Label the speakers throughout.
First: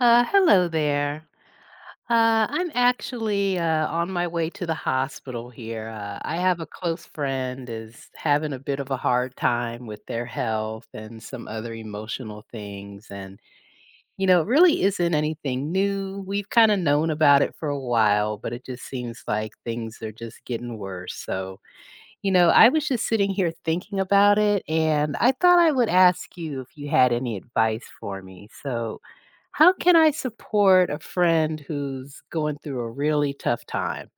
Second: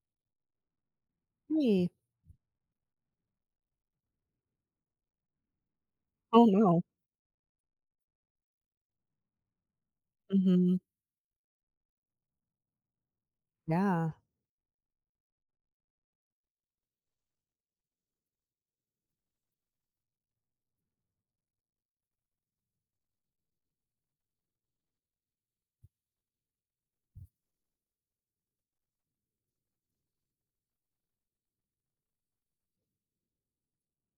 Speaker 1: Hello there.
Speaker 2: Hey.
Speaker 1: I'm actually on my way to the hospital here. I
Speaker 2: Oh,
Speaker 1: have a
Speaker 2: no.
Speaker 1: close friend is having a bit of a hard time with their
Speaker 2: Mhm.
Speaker 1: health and some other emotional things, and
Speaker 2: Yeah.
Speaker 1: it really isn't anything new. We've kind of known about it for a while, but it just seems like things are just getting worse. So I was just sitting here thinking about it, and I thought I would ask you if you had any advice for me. So, how can I support a friend who's going through a really tough time?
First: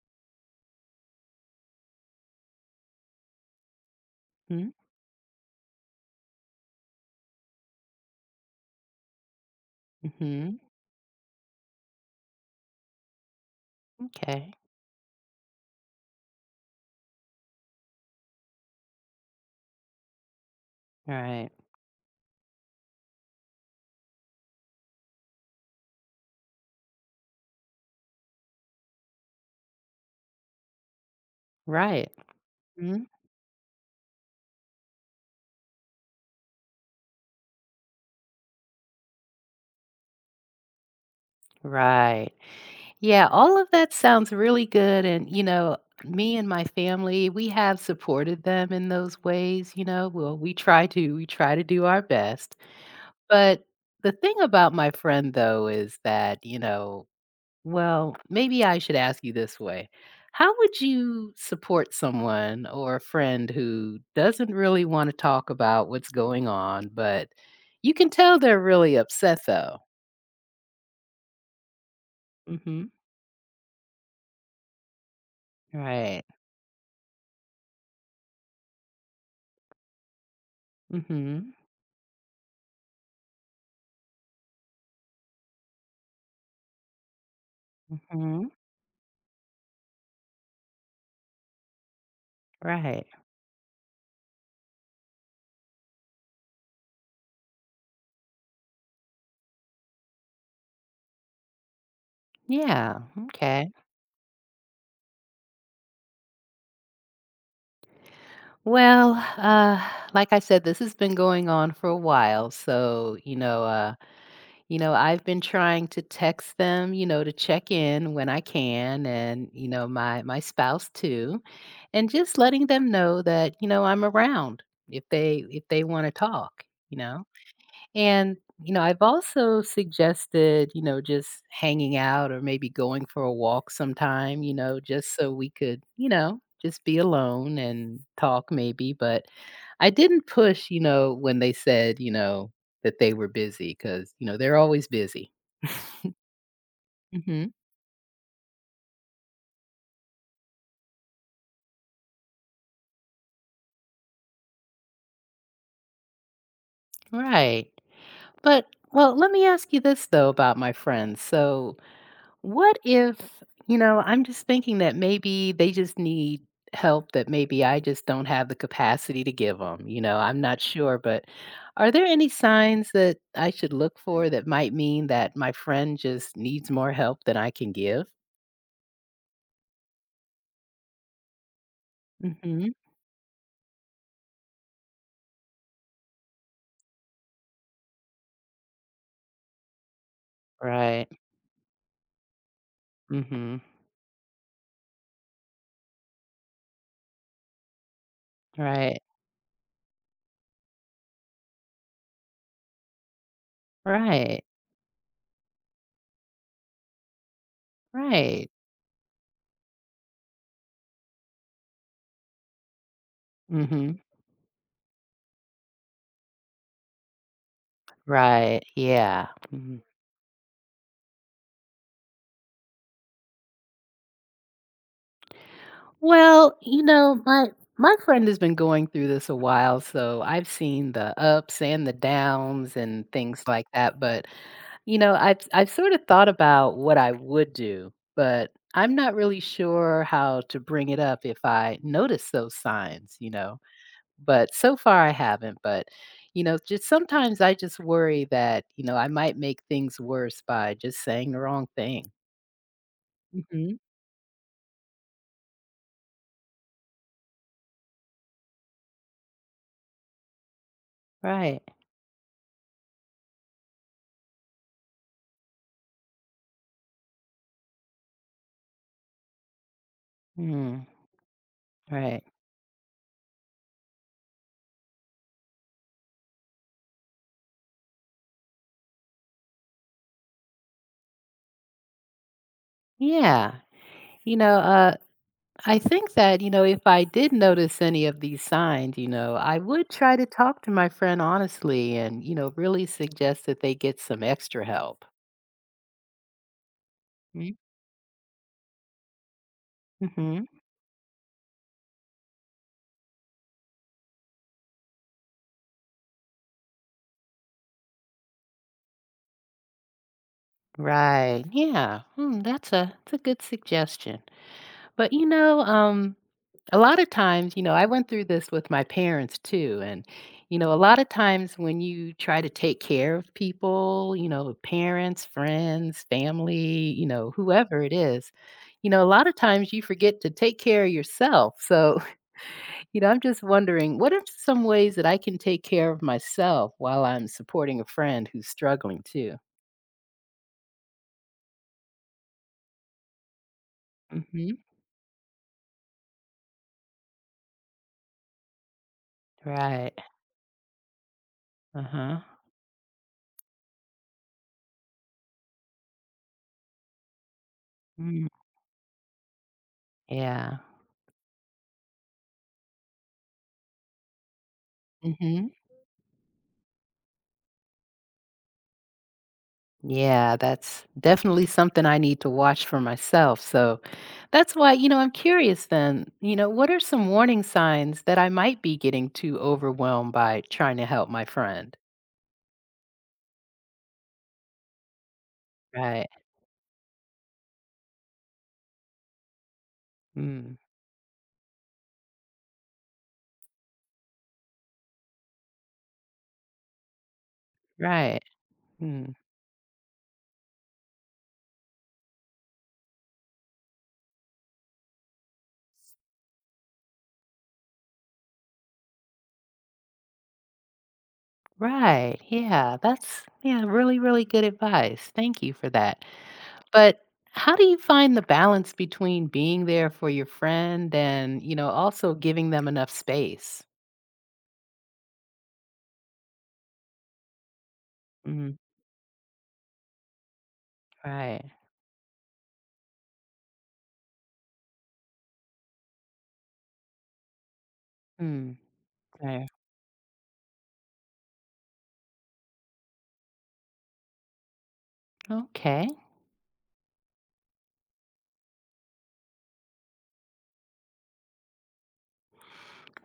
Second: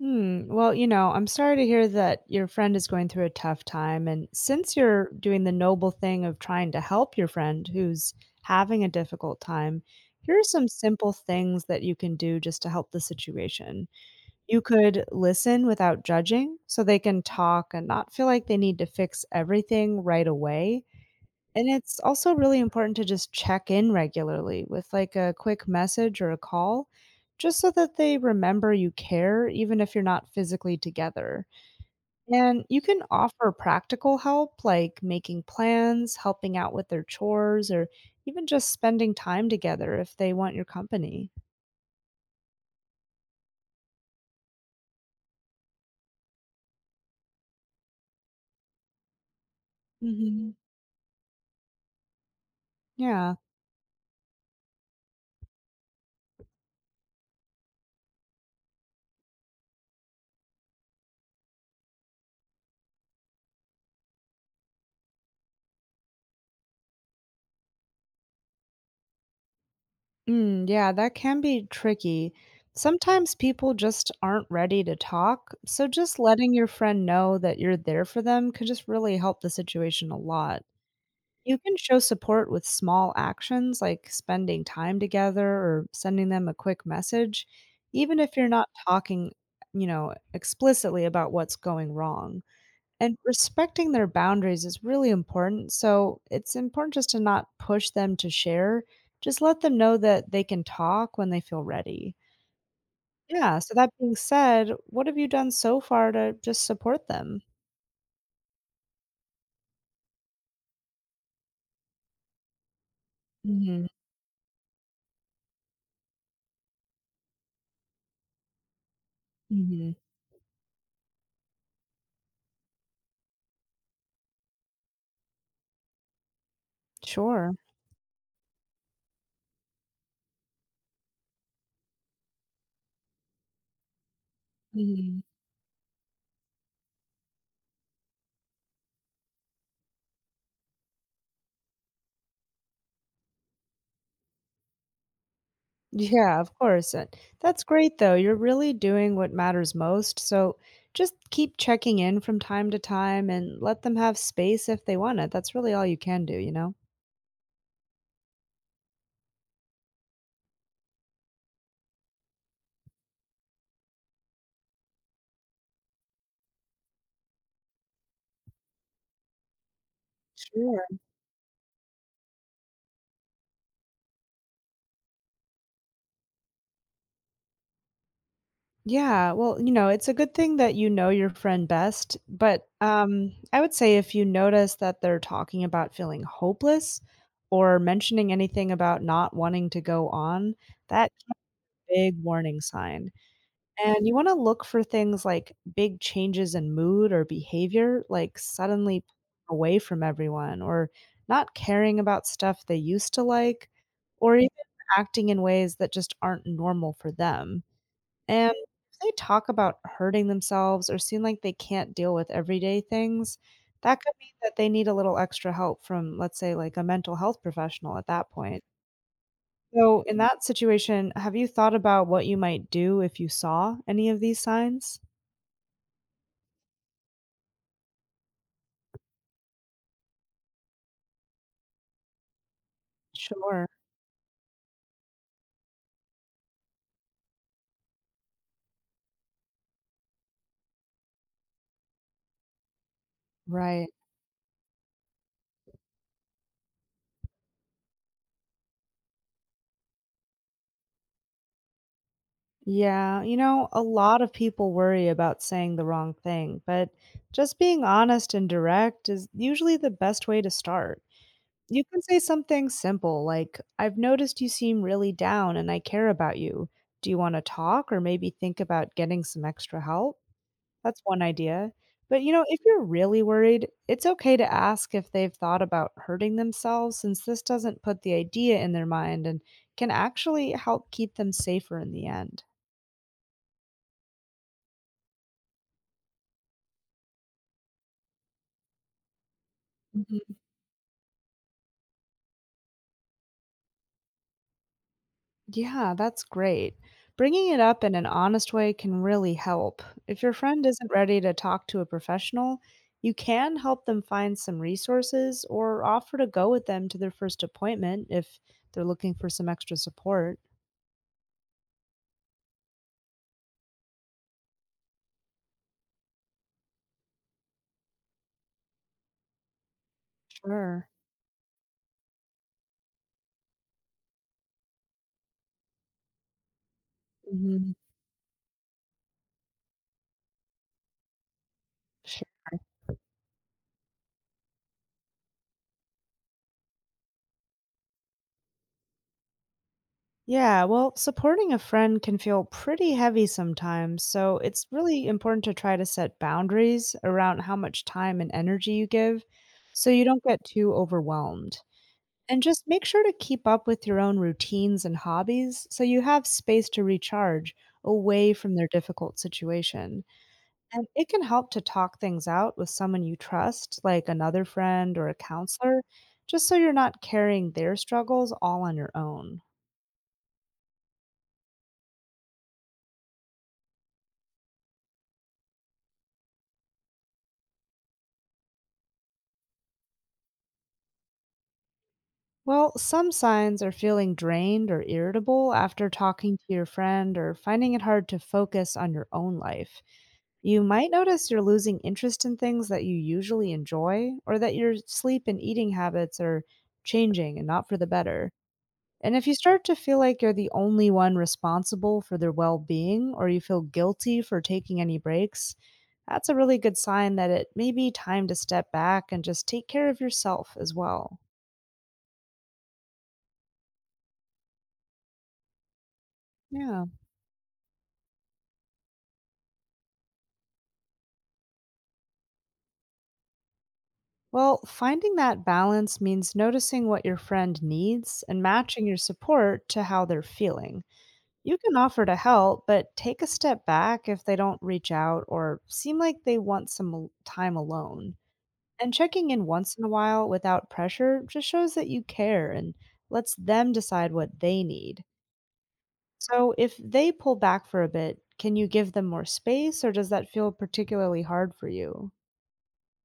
Speaker 2: Hmm. Well, I'm sorry to hear that your friend is going through a tough time. And since you're doing the noble thing of trying to help your friend who's having a difficult time, here are
Speaker 1: Mm-hmm.
Speaker 2: some simple things that you can do just to help the situation.
Speaker 1: Okay.
Speaker 2: You could listen without judging so they can talk and not feel like they need to fix everything right away.
Speaker 1: All right.
Speaker 2: And it's also really important to just check in regularly with like a quick message or a call, just so that they remember you care, even if you're not physically together.
Speaker 1: Right.
Speaker 2: And you can
Speaker 1: Mhm.
Speaker 2: offer practical help, like making plans, helping out with their chores, or even just spending time together if they want your company.
Speaker 1: Right. Yeah, all of that sounds really good. And, you know, me and my family, we have supported them in those ways, you know. Well, we
Speaker 2: Hmm.
Speaker 1: try to, we try to do our best.
Speaker 2: Yeah.
Speaker 1: But the thing about my friend, though, is that, you know, well, maybe I should ask you this way. How would you support someone or a friend who doesn't really want to talk about what's going on, but you can tell they're really upset, though?
Speaker 2: Mm, yeah, that can be tricky.
Speaker 1: Mhm.
Speaker 2: Sometimes people just aren't ready to talk, so just
Speaker 1: Right.
Speaker 2: letting your friend know that you're there for them can just really help the situation a lot.
Speaker 1: Mhm.
Speaker 2: You can show support with small actions like spending time together or sending them a quick message, even if you're
Speaker 1: Mhm.
Speaker 2: not talking, explicitly about what's going wrong.
Speaker 1: Right.
Speaker 2: And respecting their boundaries is really important. So it's important just to not push them to share. Just let them know that they can talk when they feel ready.
Speaker 1: Yeah.
Speaker 2: Yeah.
Speaker 1: Okay.
Speaker 2: So that being said, what have you done so far to just support them?
Speaker 1: Well, like I said, this has been going on for a while. So, you know,
Speaker 2: Hmm.
Speaker 1: you know, I've been trying to text them, you know, to check in when I can and, you know,
Speaker 2: Hmm.
Speaker 1: my spouse too, and just letting them know that, you know, I'm around if they want to talk, you know.
Speaker 2: Sure.
Speaker 1: And, you know, I've also suggested, you know, just hanging out or maybe going for a walk sometime, you know, just
Speaker 2: Hmm.
Speaker 1: so we could, you know, just be alone and talk maybe. But I didn't push, you know, when they said, you know, that they were busy because, you know, they're always busy.
Speaker 2: Yeah, of course. And
Speaker 1: hmm
Speaker 2: that's great, though. You're really doing what matters most. So just keep checking in from time to time and let them have space if they want it. That's really all you can do, you know?
Speaker 1: Right. But, well, let me ask you this, though, about my friends. So, what if, you know, I'm just thinking that maybe they just need help that maybe I just don't have the capacity to give them, you know, I'm not
Speaker 2: Sure.
Speaker 1: sure, but are there any signs that I should look for that might mean that my friend just needs more help than I can give?
Speaker 2: Yeah, well, it's a good thing that you know your friend best, but
Speaker 1: Mhm.
Speaker 2: I would say if you notice that they're talking about feeling hopeless or mentioning anything about not wanting to go on,
Speaker 1: Right.
Speaker 2: that's a big warning sign.
Speaker 1: Mhm.
Speaker 2: And you want to look for things like big changes in mood or behavior, like
Speaker 1: Right.
Speaker 2: suddenly away from everyone or not caring about stuff they used to like, or
Speaker 1: Right.
Speaker 2: even acting in ways that just aren't normal for them.
Speaker 1: Right.
Speaker 2: And if they talk about hurting themselves or seem like they can't deal with everyday things, that
Speaker 1: Mhm.
Speaker 2: could mean that they need a little extra help from, let's say, like a mental health professional at that
Speaker 1: Right.
Speaker 2: point.
Speaker 1: Yeah. Mhm.
Speaker 2: So, in that situation, have you thought about what you might do if you saw any of these signs?
Speaker 1: Well, you know, my friend has been going through this a while, so I've seen the ups and the downs and things like
Speaker 2: Sure.
Speaker 1: that, but you know, I've sort of thought about what I would do, but I'm not really sure how to bring it up if I notice those signs, you know.
Speaker 2: Right.
Speaker 1: But so far I haven't, but you know, just sometimes I just worry that, you know, I might make things worse by just saying the wrong thing.
Speaker 2: Yeah. You know,
Speaker 1: Hmm
Speaker 2: a lot of people worry about saying the wrong thing, but just being honest and direct is usually the best way to start.
Speaker 1: Right.
Speaker 2: You can say something simple like, I've noticed you seem really down and I care about you. Do you want to talk or maybe think about getting some extra help?
Speaker 1: Mm,
Speaker 2: That's one idea. But
Speaker 1: right.
Speaker 2: if you're really worried, it's okay to ask if they've thought about hurting themselves since this doesn't put the idea in their mind and can actually help keep them safer in the end.
Speaker 1: Yeah. You know, I think that, you know, if I did notice any of these signs, you know, I would try to
Speaker 2: Mm-hmm.
Speaker 1: talk to my friend honestly and, you know, really suggest that they get some extra help.
Speaker 2: Yeah, that's great. Bringing
Speaker 1: Mm.
Speaker 2: it up in an honest way can really help. If your
Speaker 1: hmm
Speaker 2: friend isn't ready to talk to a professional, you can help them find some resources or offer to go with them to their first appointment if they're looking for some extra support.
Speaker 1: Right. Yeah. Hmm, that's a good suggestion. But, you know, a lot of times, you know, I went through this with my parents too. And, you know, a
Speaker 2: Sure.
Speaker 1: lot of times when you try to take care of people, you know, parents, friends, family, you know,
Speaker 2: Hmm.
Speaker 1: whoever it is, you know, a lot of times you forget to take care of yourself. So,
Speaker 2: Sure.
Speaker 1: you know, I'm just wondering what are some ways that I can take care of myself while I'm supporting a friend who's struggling too?
Speaker 2: Yeah, well, supporting a friend can feel pretty heavy sometimes, so
Speaker 1: Hmm
Speaker 2: it's really important to try to set boundaries around how much time and energy you give so
Speaker 1: Right.
Speaker 2: you don't get too overwhelmed.
Speaker 1: Uh huh.
Speaker 2: And just make sure to keep up with your own routines and hobbies so you have space to recharge away from their difficult situation.
Speaker 1: Yeah.
Speaker 2: And it can help to talk things out with someone you trust, like another friend or a
Speaker 1: hmm
Speaker 2: counselor, just so you're not carrying their struggles all on your own.
Speaker 1: Yeah, that's definitely something I need to watch for myself. So that's why, you know, I'm curious then, you know, what are some warning signs that I might be getting too overwhelmed by trying to help my friend?
Speaker 2: Well, some signs are feeling drained or irritable after
Speaker 1: Right.
Speaker 2: talking to your friend or finding it hard to focus on your own life.
Speaker 1: Mm,
Speaker 2: You might notice you're losing interest in things that you usually enjoy, or that your sleep and eating habits are changing and not for the
Speaker 1: right.
Speaker 2: better.
Speaker 1: Mm,
Speaker 2: And if you start to feel like you're the only one responsible for their well being, or you feel guilty for taking any breaks, that's a really good sign that it may be time to step back and just take care of yourself as well.
Speaker 1: right. Yeah, that's yeah, really, really good advice. Thank you for that.
Speaker 2: Yeah.
Speaker 1: But how do you find the balance between being there for your friend and, you know, also giving them enough space?
Speaker 2: Well, finding that balance means noticing what your friend needs and
Speaker 1: Mm,
Speaker 2: matching your support to how they're feeling.
Speaker 1: right.
Speaker 2: You can offer to help, but take a step back if they don't reach out or seem like they want some time alone.
Speaker 1: Mm,
Speaker 2: And checking in
Speaker 1: right.
Speaker 2: once in a while without pressure just shows that you care and lets them decide what they need.
Speaker 1: Okay.
Speaker 2: So if they pull back for a bit, can you give them more space or does that feel particularly hard for you?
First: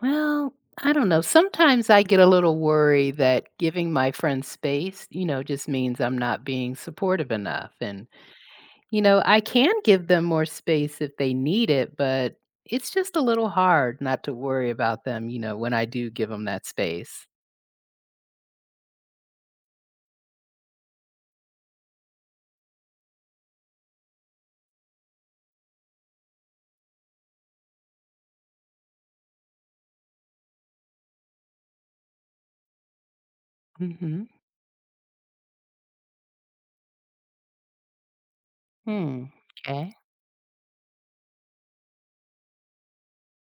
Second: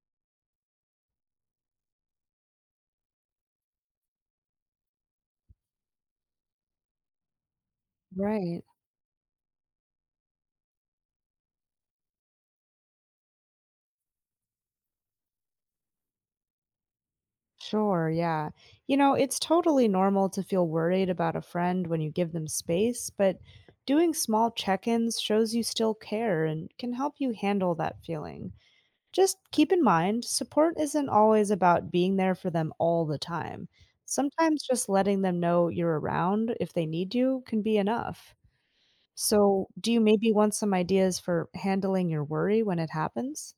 Speaker 1: Well, I don't know. Sometimes I get a little worried that giving my friends space, you know, just means I'm not being supportive enough. And,
Speaker 2: Right.
Speaker 1: you know, I can give them more space if they need it, but it's just a little hard not to worry about them, you know, when I do give them that space.
Speaker 2: Sure, yeah. It's totally normal to feel worried about a friend when you give them space, but doing small check ins shows you still care and can help you handle that feeling. Just keep in mind, support isn't always about being there for them all the time.
Speaker 1: Mm-hmm.
Speaker 2: Sometimes just letting them know you're around if they need you can be enough.
Speaker 1: Hmm.
Speaker 2: So, do
Speaker 1: Okay.
Speaker 2: you maybe want some ideas for handling your worry when it happens?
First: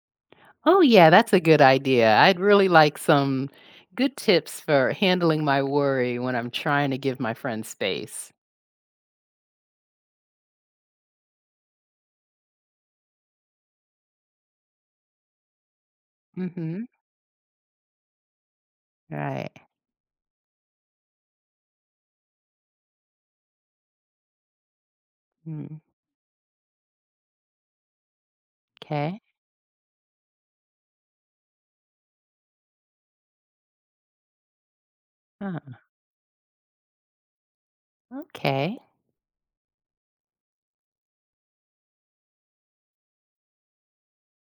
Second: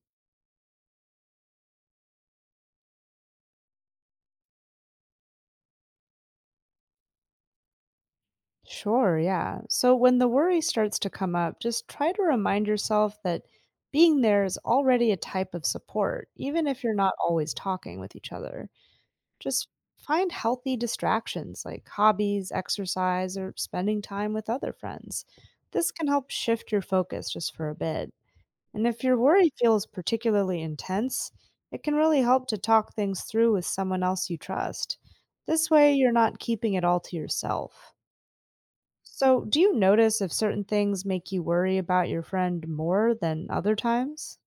Speaker 1: Oh, yeah, that's a good idea. I'd really like some good tips for handling my worry when I'm trying to give my friends space.
Speaker 2: Sure, yeah. So when the worry starts to come up, just try to remind yourself that being there is already a type of support, even
Speaker 1: Mm-hmm.
Speaker 2: if you're not always talking with each other.
Speaker 1: Right.
Speaker 2: Just find healthy distractions like hobbies, exercise, or spending time with other friends.
Speaker 1: Mm.
Speaker 2: This can help shift your focus just for a bit. And if your
Speaker 1: Okay.
Speaker 2: worry feels particularly intense, it can really help to talk things through with someone else you trust. This way, you're not keeping it all to yourself.
Speaker 1: Okay.
Speaker 2: So, do you notice if certain things make you worry about your friend more than other times?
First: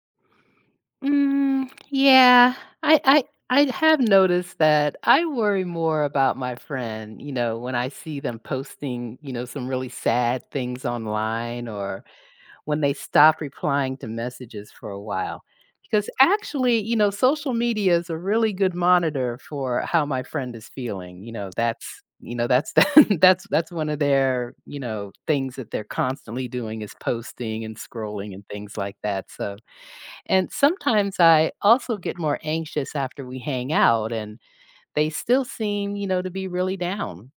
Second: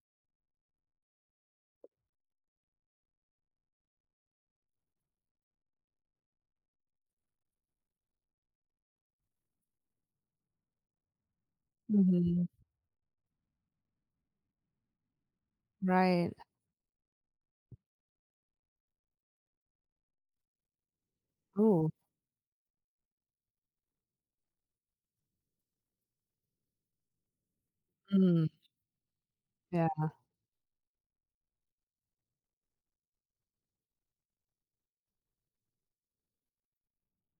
Speaker 1: Mm, yeah, I, I I have noticed that I worry more about my friend, you know, when I see them posting, you know, some really sad things online or
Speaker 2: Hmm.
Speaker 1: when they stop replying to messages for a while. Because
Speaker 2: Right.
Speaker 1: actually, you know, social media is a really good monitor for how my friend is feeling. You know,
Speaker 2: Ooh.
Speaker 1: that's that's one of their you know things that they're constantly doing is posting and scrolling and
Speaker 2: Mm.
Speaker 1: things like that so
Speaker 2: Yeah.
Speaker 1: and sometimes I also get more anxious after we hang out, and they still seem, you know, to be really down.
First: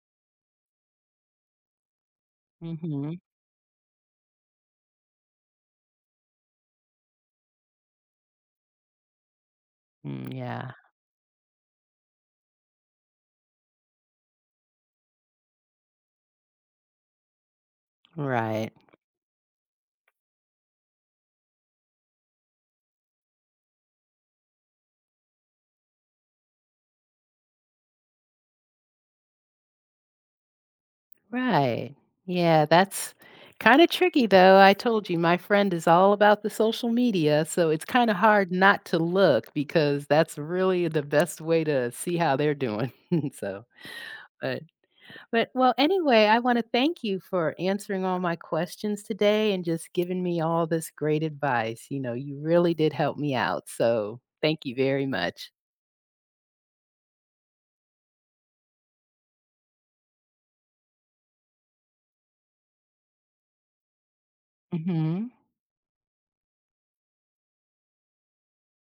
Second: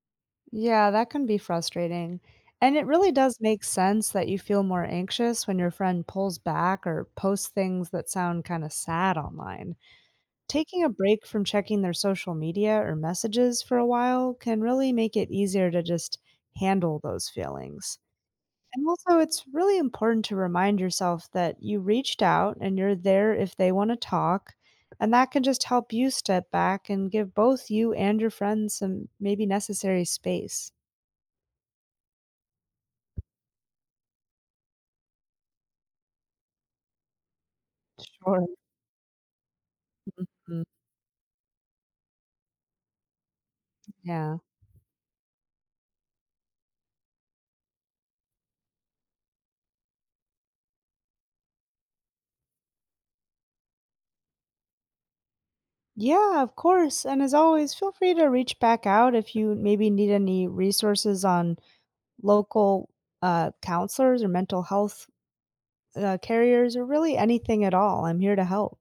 Speaker 2: Yeah, that can be frustrating. And it really
Speaker 1: Hmm
Speaker 2: does make sense that you feel more anxious when your friend pulls back or posts things that sound kind of sad online.
Speaker 1: Mm, yeah.
Speaker 2: Taking a break from checking their social media or messages for a while can really make it easier to just handle those feelings.
Speaker 1: Right.
Speaker 2: And also, it's really important to remind yourself that you reached out and you're there if they want to talk. And that can just help you step back and give both you and your friends some maybe necessary space.
Speaker 1: Right. Yeah. That's kind of tricky, though. I told you my friend is all about the social media. So it's kind of
Speaker 2: Sure.
Speaker 1: hard not to look because that's
Speaker 2: Mm,
Speaker 1: really the best way to see how they're doing. So,
Speaker 2: yeah.
Speaker 1: but but, well, anyway, I wanna thank you for answering all my questions today and just giving me all this great advice, you know, you really did help me out, so thank you very much.
Speaker 2: Yeah, of course. And as always, feel free to reach back out if you maybe need any resources on local counselors or mental health
Speaker 1: Mhm.
Speaker 2: carriers or really anything at all. I'm here to help.